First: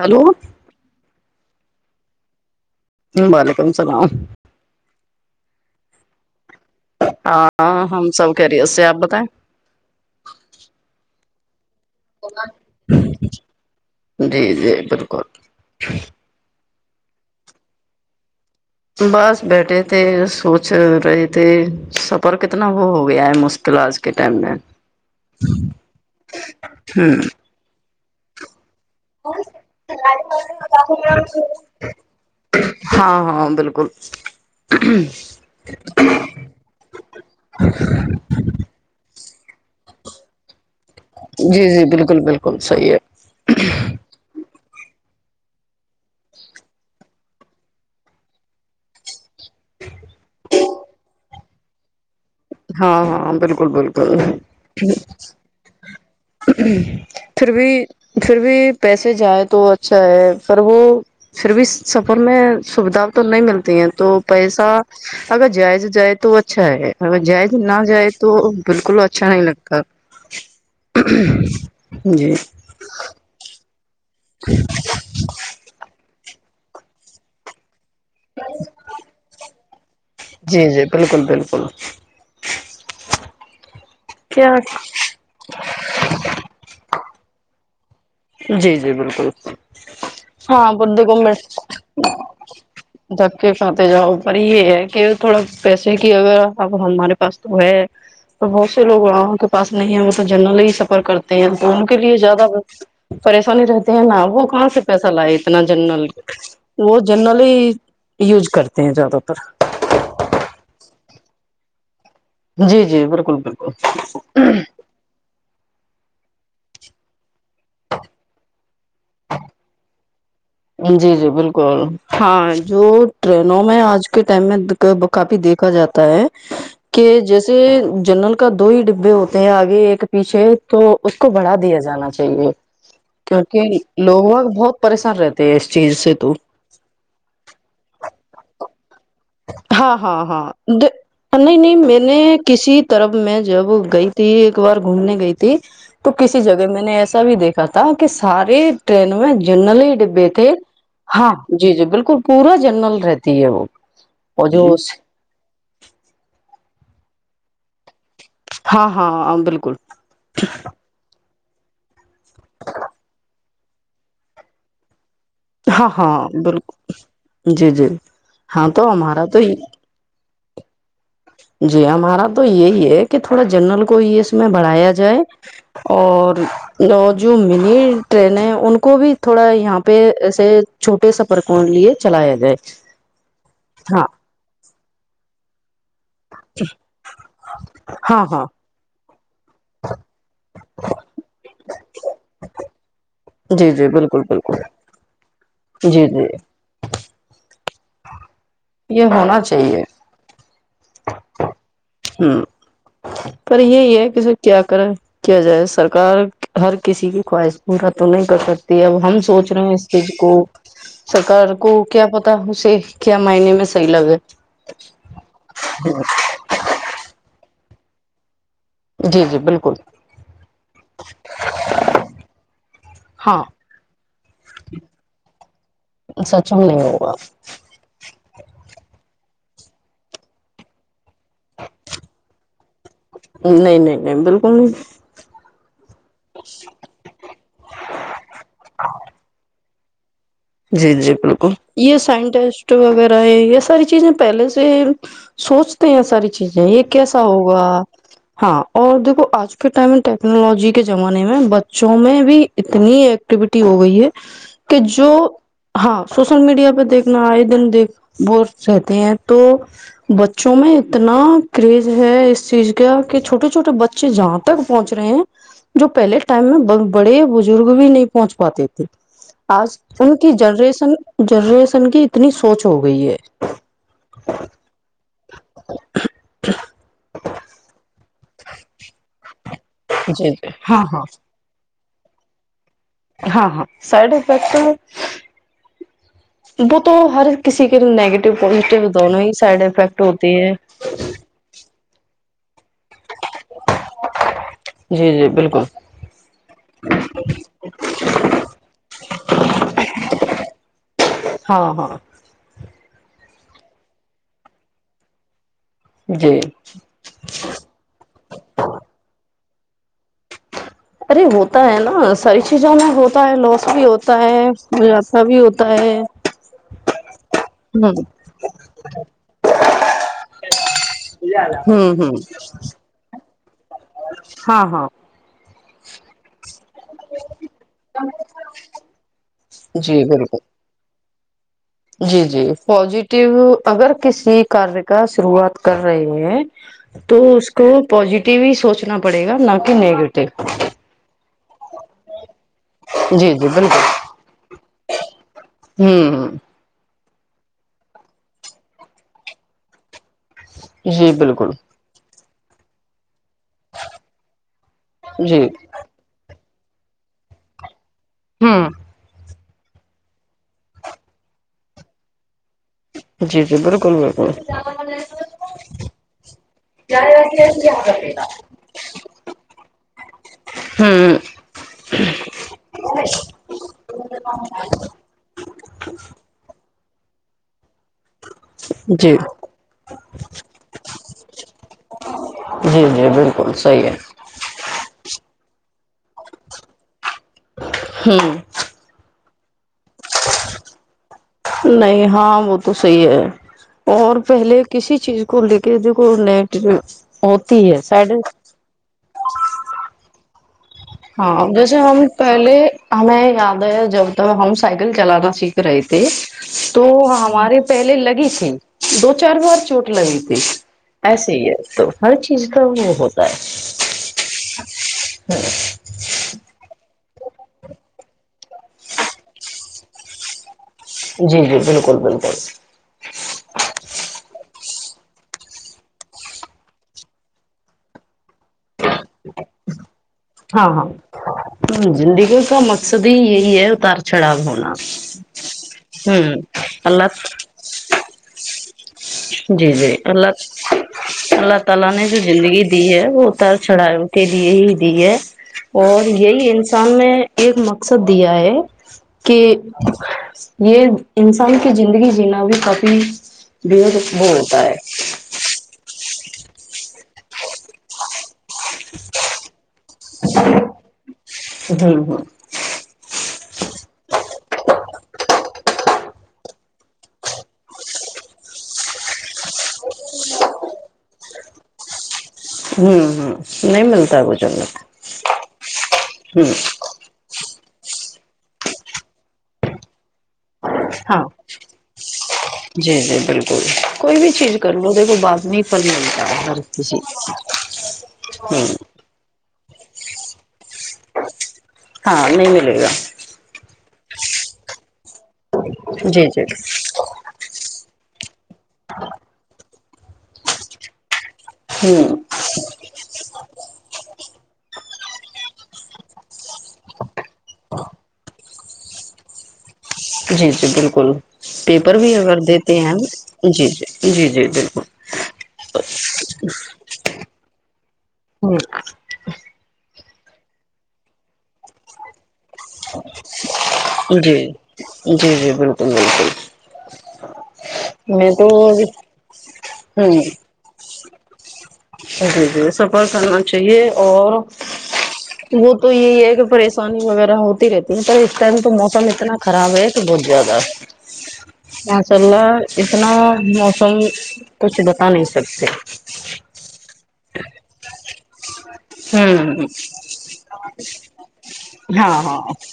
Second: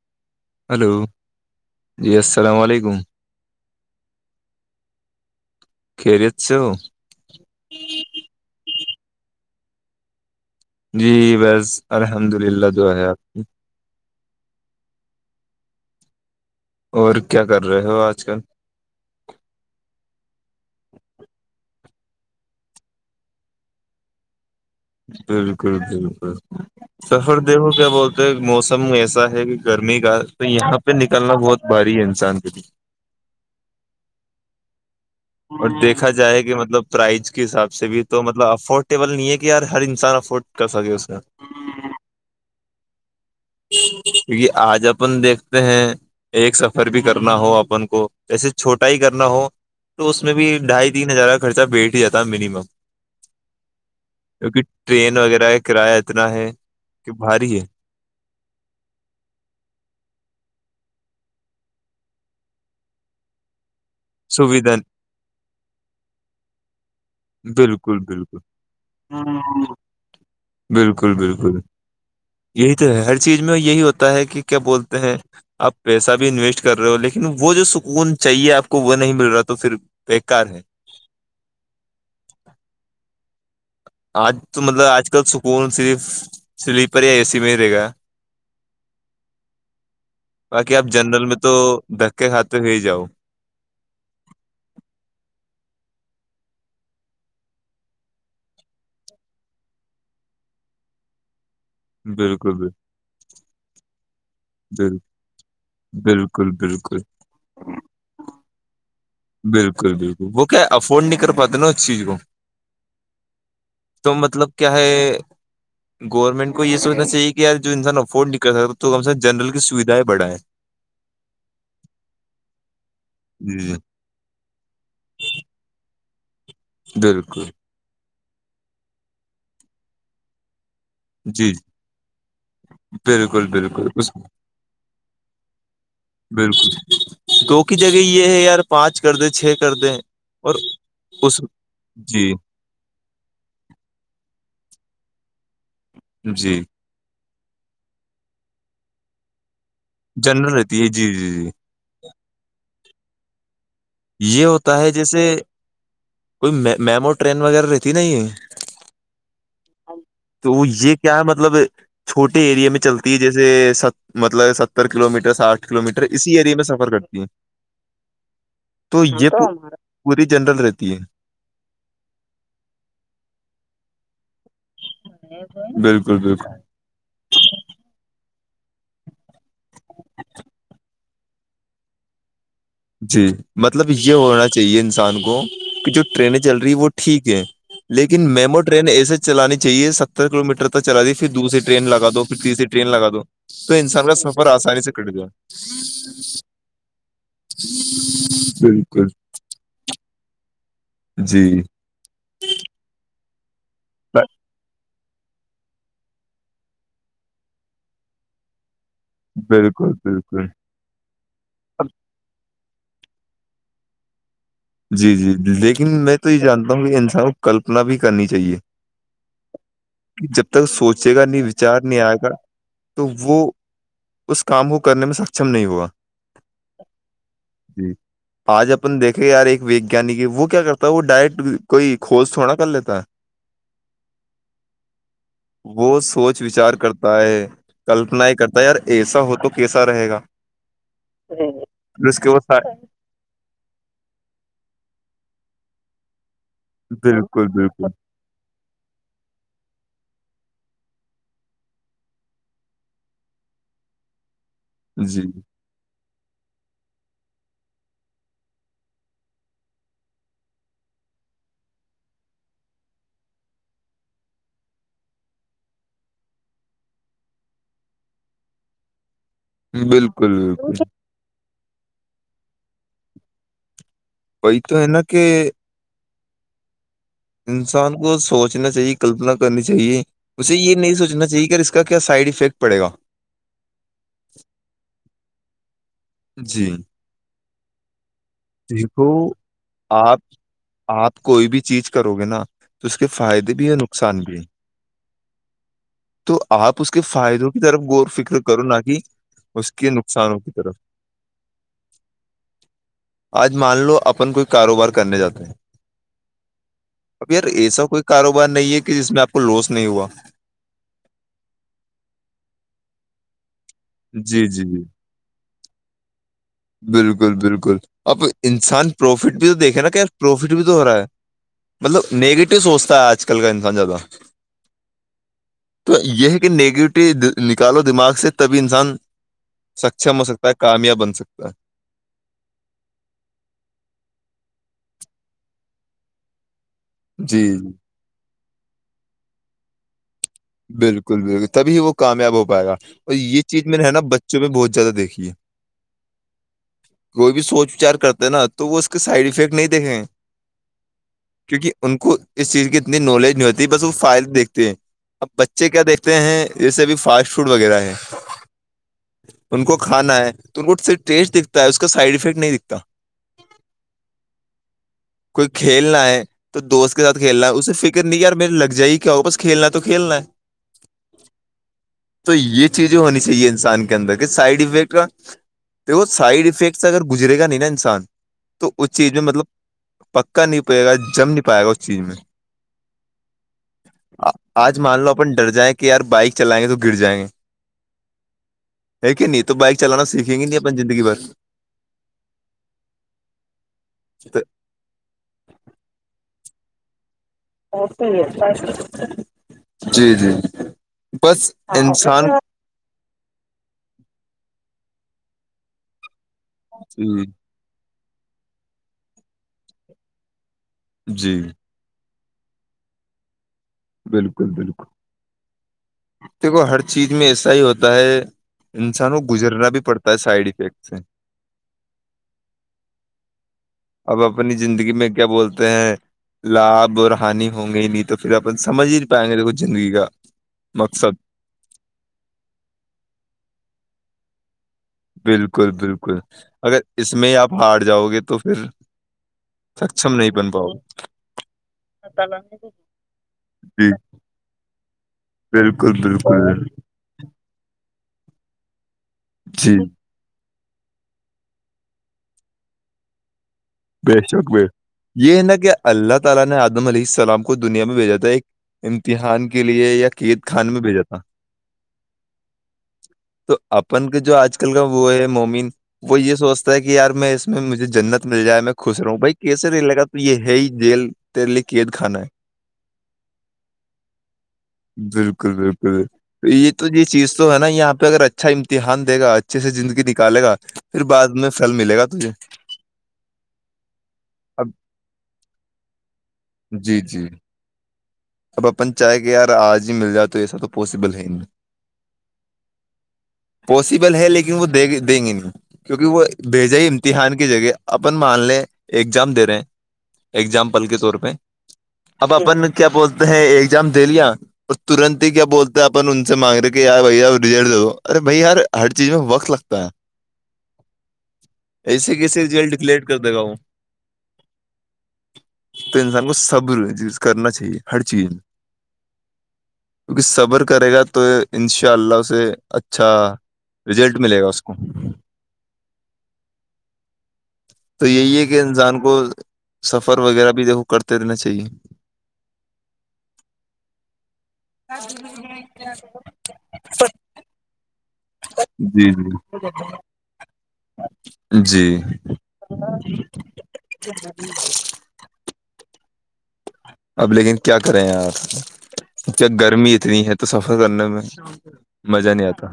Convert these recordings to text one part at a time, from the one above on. Hello hello جی السلام علیکم وعلیکم السلام خیریت سے ہو ہاں ہم سب خیریت سے ہیں اپ بتائیں جی بس الحمدللہ دعا ہے اپ کی جی جی بالکل اور کیا کر رہے ہو آج کل بس بیٹھے تھے سوچ رہے تھے سفر کتنا وہ ہو گیا ہے مشکل آج کے ٹائم میں بالکل بالکل سفر دیکھو کیا موسم م ایسا ہے کہ گرمی کا تو یہاں پہ نکلنا بہت بھاری ہے انسان کے لیے ہاں ہاں بالکل [inaudible] اور دیکھا جائے کہ مطلب پرائز کے حساب سے بھی تو مطلب افورڈبل نہیں ہے کہ کہ یار ہر انسان افورٹ جی جی بالکل بالکل ہم صحیح ہے کیونکہ آج اب [unintelligible] اپن دیکھتے ہیں ایک سفر بھی کرنا ہو اپن کو جیسے چھوٹا ہی کرنا ہو تو اس میں بھی ڈھائی تین ہزار کا خرچہ بیٹھ ہی جاتا ہے منیمم ہاں ہاں بالکل بالکل کیونکہ ٹرین وغیرہ کا کرایہ اتنا ہے کہ پھر بھاری ہے بھی پھر بھی پیسے جائائے تو اچھا ہے پر وہ پھر بھی سفر میں سویدھا تو نہیں ملتی ہیں تو پیسہ سویدھا اگر جائے سے جائے تو اچھا اگر جائے کہ نہ بالکل جائے تو بالکل بالکل اچھا نہیں لگتا بالکل بالکل جی یہی تو ہر چیز میں یہی ہوتا ہے کہ کیا بولتے ہیں آپ پیسہ بھی انویسٹ کرے ہو لیکن وہ جو سکھ اون چاہیے آپ کو وہ نہیں مل رہا تو پھر بیکار ہے جی جی بالکل بالکل آج کیا تو مطلب آج کل سکون صرف صرف پیا سی میریرےا جی جی بالکل ہاں باقی آپ پرد جنرل کووم میں تو دھکے کھاتے ہوئے ہی جاؤ جب کے کھاتے جاؤ پر ہی یہ ہے کہ تھوڑا پیسے کہ اگر اب ہمارے پاس تو ہے تو بہت سے لوگ وہ کے پاس نہیں ہے وہ تو جنرلی ہی سفر کرتے ہیں تو ان کے لیے زیادہ بالکل ب پریشانی رہتے ہیں نا وہ کہاں سے بالکل پیسہ لائے اتنا جنرل بالکل وہ بالکل جنرل ہی یوز کرتے ہیں زیادہ تر بالکل بالکل وہک افورڈ نہیں کر پاتے نا اس چیز کو جی جی بالکل بالکل تو مطلب کیا ہے گورنمنٹ کو یہ سوچنا چاہیے یار جو انسان افورڈ نہیں کر ستا تو کم سےم جنرل کی سویدھائیں بڑھائیں جی جی بالکل ہاں جو جی ٹرینوں جی میں کافی دیکھا جاتا ہے کہ بالکل جیسے جنرل کا دو ہی ڈبے ہوتے ہیں آگے ایک پیچھے تو اس کو جی بڑھا جی دیا جانا چاہیے بالکل کیونکہ بالکل اس لوگ و بہت پریشان رہتے ہیں اس چیز سے تو بالکل توکہ جگہ یہ ہے یار پانچ ہی ہا ہا ہا اس نہیں نہیں میں نے جی کسی طرف میں جب گئی تھی ایک بار گھومنے گئی تھی تو کسی جی جگہ میں نے ایسا بھی دیکھا کہ تھا کہ ساری ٹرین میں جنرل ہی ڈبے تھے جنرل رہتی ہے جی ہاں جی جی بالکل پورا جنرل رہتی ہے وہ یہ اور جو ہوتا ہے جیسے کوئی میمو ٹرین وغیرہ رہ نہیں ہاں ہاں بالکل تو وہ یہ کیا ہے مطلب ملب چھوٹے اریے میں چلتی ہے جیسے مطلب ستر کلو میٹر ساٹھ کلو ہا میٹر ہا اسی ایریے میں بالکل سفر کرتی ہے جی جی ہاں تو ہمارا یہ تو ہی پوری جنرل رہتی ہے جی ہمارا تو یہی ہے کہ تھوڑا جنرل کوئی میں بڑھایا جائے بالکل بالکل اور جو منی ٹرینیں ان کو بھی تھوڑا یہاں پہ ایے چھوٹے سفرک لیے چلایا جائے جی مطلب ہاں یہ ہونا چاہیے انسان کو کہ جو ٹرینیں چل رہی ہے وہ ٹھیک ہے ہاں لیکن ہاں میمو ٹرین ایسے چلانی چاہیے ستر کلو میٹر تک چلا رہی پھر دوسری ٹرین لگا دو پھر تیسری ٹرین لگا دو جی تو جی انسان کا بالکل سفر بالکل آسانی سے کٹ گیا جی جی [inaudible] یہ ہونا چاہیے جی ہممم پر یہی ہے کہ س کیا کرا ہے کیا جائے سرکار ہر کسی کی خواہش پورا تو نہیں کر سکتی اب ہم سوچ رہے ہو اس بالکل چیز کو بالکل سرکار کو کیا پتہ اسے کیا مہینے میں صحیح لگے جی جی جی لیکن میں تو یہ جانتا کہ انسان کو کلپنا بھی کرنی چاہیے جی جی بالکل کہ جب تک سوچے گا نہیں وچار نہیں آئے گا تو وہ ہاں اس کام کو کرنے میں سکچم نہیں ہوگا سچ میں نہیں ہوگا آج اپن دیکھے گا رے ویگ یعنی کہ وہ کیا کرتا ہے وہ ڈائٹ کوئی کھوج تھوڑا کر لیتا ہے نہیں نہیں نہیں بالکل نہیں وہ سوچ وچار کرتا ہے کلپنایں کرتا ہے یار ایسا ہو تو کیسا رہے گا جی جی بالکل یہ پھر اس کے وہ سا- سائنٹسٹ وغیرہ ہے یہ ساری چیزیں پہلے سے سوچتے ہیں ساری چیزیں یہ کیسا بالکل ہوگا بالکل ہاں اور دیکھو آج پھر ٹائم اینڈ ٹیکنالوجی کے زمانے میں بچوں میں بھی اتنی ایکٹیویٹی ہو گئی ہے کہ جو جی ہاں سوشل میڈیا پہ دیکھنا آئے دن دیکھ ب رہتے ہیں تو بچوں میں اتنا کریز ہے اس چیز کا کہ چھوٹے چھوٹے بچے جہاں تک پہنچ رہے ہیں جو پہلے ٹائم میں بڑے بزرگ بھی نہیں پہنچ پاتے تھے پس [inaudible] کی بالکل بالکل جنریشن جو جنریسن کی اتنی سوچ ہو گئی ہے وہئی تو ہے نا کہ [inaudible] انسان کو سوچنا چاہیے کلپنا کرنی چاہیے جی جی مے یہ ہاں نہیں ہاں سوچنا چاہی کہ کیا سائڈ افیکٹ پڑے گا ہاں ہاں سائڈ افیکٹ جی وہ تو ہر کسی کے نگیٹو دیکھو آپ ہیں آپ کوئی بھی چیز کرو گے نا تو اس کے فائدے بھی ہیں نقصان بھی ہے جی جی بالکل تو آپ اس کے فائدوں کی طرف غور فکر کرو نہ کہ اس کے نقصانوں کی طرف ہاں ہاں آج مان لو اپن کوئی کاروبار کرنے جاتے ہیں جی اب یار ایسا کوئی کاروبار نہیں ہے کہ جس میں آپ لوس نہیں ہوا ارے ہوتا ہے نا ساری چیزوں میں ہوتا ہے لوس بھی ہوتا ہے جی جی جی مفا بھی ہوتا تو بالکل بالکل اب انسان پروفٹ بھی تو دیکھے نا کہ پروفٹ بھی تو ہو رہا ہے ہوں مطلب ہ نیگیٹو سوچتا ہے آج کل کل گن زیادہ ہاں ہاں تو یہ ہے کہ نگیٹ نکالو دماغ سے تبھی انسان جی سکچم ہو سکتا ہے بالکل کامیاب بن سکتا [inaudible] جی جی پزیٹیو اگر کسی کاریہ کا شروعات کر رہے ہیں تو ہے جی اس کو جی پازیٹیو ٹی بھی سوچنا پڑے گ نہ کہ نیگیٹو بالکل بالکل بالکل تبھی وہ کامیاب ہو پائے گا اور جی یہ جی چیز میں نے بالکل ہے نا بچوں میں بہت زیادہ دیکھی ہے ہوں ہ کوئی بھی سوچ وچار کرتے نا تو وہ اس کے سائڈ افیکٹ نہیں دیکھیں جی بالکل کیونکہ ان کو اس چیز کی اتنی نالج ہوتی بس وہ فائل دیکتے ہیں اب جی بچے کیا دیکھتے ہیں جیسے بھیھی فاسٹ فوڈ وغیرہ ہے ہاں ان کو کھانا ہے تو ان کو ٹیسٹ دکھتا ہے اس کا سائڈ افیکٹ نہیں دکھتا جی جی بالکل بالکل کوئی کھیلنا ہے تو دوست کے ساتھ کھیلنا ہے اسے فکر نہیں یار میرے لگ جائے کیا ہواپس کھیلنا تو ل ہے ہوں تو یہ چیزیں ہونی چاہیے انسان کے اندر کہ سائڈ افیکٹ کا دیکھ وہ سائڈ افیکٹ سے اگر گزے گا نہیں ن سان تو اس چیز جی میں مطلب پکا نہیں پے گا جم نہیں پائے گا اس چیز میں جی جی بالکل صحیح ہے آج مان لو اپن ڈر جائیں کہ یار بائک چلائیں گے تو گر جائیں گے ہوں نیتی [unintelligible] نہیں ہاں وہ تو صحیح ہے اور تو پہلے کسی چیز کو ل کہ جو کو نٹ جی جی ہاں بس جیسے ہم انسان پہلے ہمیں یاد ہے جب تب ہم سائیکل چلانا سیکھ رہے تھے تو جی ہمارے پہلے لگ گی تھی دو چار بار چوٹ لگی تھی ایسے جی ہی ہے تو ہر چیز کا وہ ہوتا ہے بالکل بالکل دیکھو ہر ہاں چیز میں ایسا ہی ہوتا ہے انسان کو گزرنا بھی پڑتا ہے سائڈ افیکٹ سے جی جی بالکل بالکل اب اپنی زندگی میں کیا بولتے ہیں لابھ اور ہانی ہوں گی ہی نہیں تو پھر آپ ہاں ہاں مقصد زندگی کا مقصد ہی یہی ہے اتار چھڑاؤ ہونا بالکل بالکل ہوں اگر اس اللہ میں آپ ہار جاؤ گے تو پھر جی جی سکچم نہیں بن اللہ پاؤ اللہ تعالی نے جو زندگی دی ہے وہ اتار گے جی چڑھائے کے لیے ہی دی ہے بالکل اور یہی بالکل انسان میں ایک سدیا ہے کہ جی یہ انسان کی زندگی جینا بھی کافی بےحد بے وہ شک ہوتا ب ہے یہ ہے نا کہ اللہ کا ال تعالی نے عدم علیہ السلام کو دنیا میں بھیجا تھا ایک امتحان کے لیے یا قید خان میں بھیجا تھا ہوں ہ تو اپن کا جو آج کا وہ ہے مومن وہ یہ سوچتا ہے کہ یار میں اس میں مجھے جنت میں مل جائے میں خوش رہا ہوں بھائی کیسر لگا تو یہ ہے ہی جیل تیرلیے کیید کانا ہے ہوں ہ نہیں ملتا گ جر میں ہے بالکل بالکل تو ہ یہ تو یہ چیز تو ہے نا یہاں پہ اگر اچھا امتحان دےا اچھے سے زندگی نکالے گا پھر ہاں بعد میں پھل ملے گا تجھے جی جی بالکل کوئی بھی چیز اب کر لو اد کو بعد نہیں پل ملتا اسی جی جی اب اپن چاہ گ یار آج مل جائے تو ایسا تو پاسبل ہے ہی نہیں ہاں نہیں ملے گا پاسبل ہے لیکن وہ دیکھ دیں گے نہیں کیونکہ وہ جی جی بھیجائی امتحان کی جگہ اپن مان ل اگزام دے رہے ہیں اگزامپل کے طور پہ ہوں اب اپن کیا ب ایگزام دے لیا اور ترنت ہی کیا بولتا ہے اپن ان سے مانگ رہے کہ یار بھ ریزلٹ د دو ارے بھائی ار ہر چیز میں وقت لگتا ہے جی جی بالکل پیپر بھی ایسے اگر کیسے ریزلٹ دیتے ہیں ڈکلیئر کر دے گا وہ جی جی جی جی بالکل سب یز کرنا چاہیے ہر چیز کیونکہ صبر کرے گا تو ان شاء اللہ اسے اچھا رزلٹ جی ملے گا اس کو جی جی بالکل بالکل تو میں یہی ہے کہ ہوں انسان کو سفر وغیرہ بھی دیکھو کرتے رہنا چاہیے جی جی سفر کرنا چاہیے اور وہ تو یہی ہے کہ پریشانی وغیرہ ہوتی رہتی م تو اس ٹائم تو موسم جی جی اتنا خراب ہے تو بہت زیادہ ہے جی ماشاء اللہ اتنا موسم کچھ بتا نہیں سکتے اب لیکن کیا کریں ہیں آپ ہ کرنے میں ہاں مزہ ہاں نہیں آتا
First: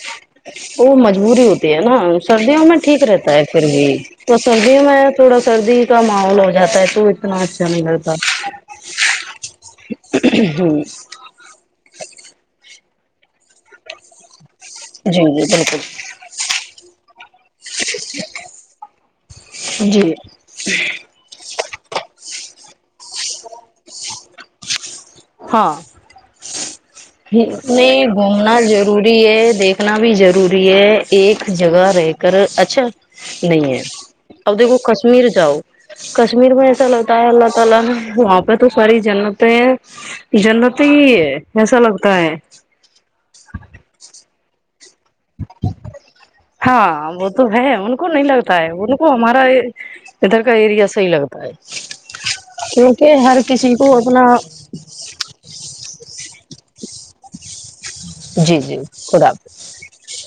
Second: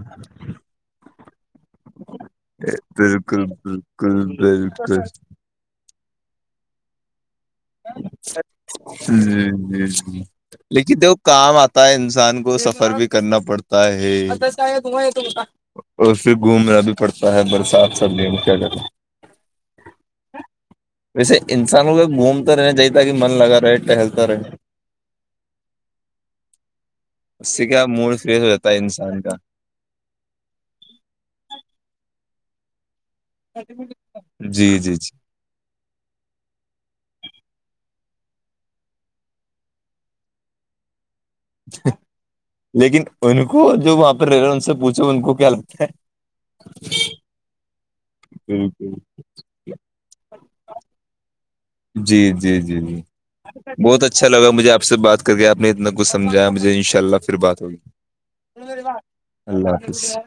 وہ مجبوری ہوتی ہے نا سردیوں میں ٹھیک رہتا ہے بالکل پھر بھی بالکل تو سردیوں بالکل میں تھوڑا سردی کا ماحول ہو جاتا ہے تو ناچ نہیں گتاہ جی جی جی ہ لیکن دیکھو کام آتا ہے انسان کو سفر بھی کرنا پڑتا ہے جی جی بالکل اور پھر گھومنا بھی پڑتا ہے برسات سر د کیاا جی ویسے انسانوں کا گوم رہنے جیتا کہ من لگا رہے ٹہلتا رہے ہاں اس سے کیا میں موڈ فریش ہو گھومنا جاتا ہے ضروری انسان کا ہے دیکھنا بھی ضروری ہے ایک جگہ رہے گ کر اچھا اب جی جی جی کشمیر جا کر دیکھو کشمیر میں اللہ کیسا لگتا ہے۔ و آپس تو ساری جنت ہے جنت ہی ہے ایسا لگتا ہے لیکن ان کو جب آپ پرگگر ان سے پوچا جو ان کو کیا لگتا ہے ہاں وہ تو ہے ان کو نہیں لگتا ہے بالکل ان کو ہمارا ادھر کا ایریا صحیح لگتا ہے جی جی جی جی کیونکہ ہر کسی کو بہت اپنا اچھا لگا جی ان ششء اللہ پھر بات ہوگی جی جی خد حافظ اللہ حافظ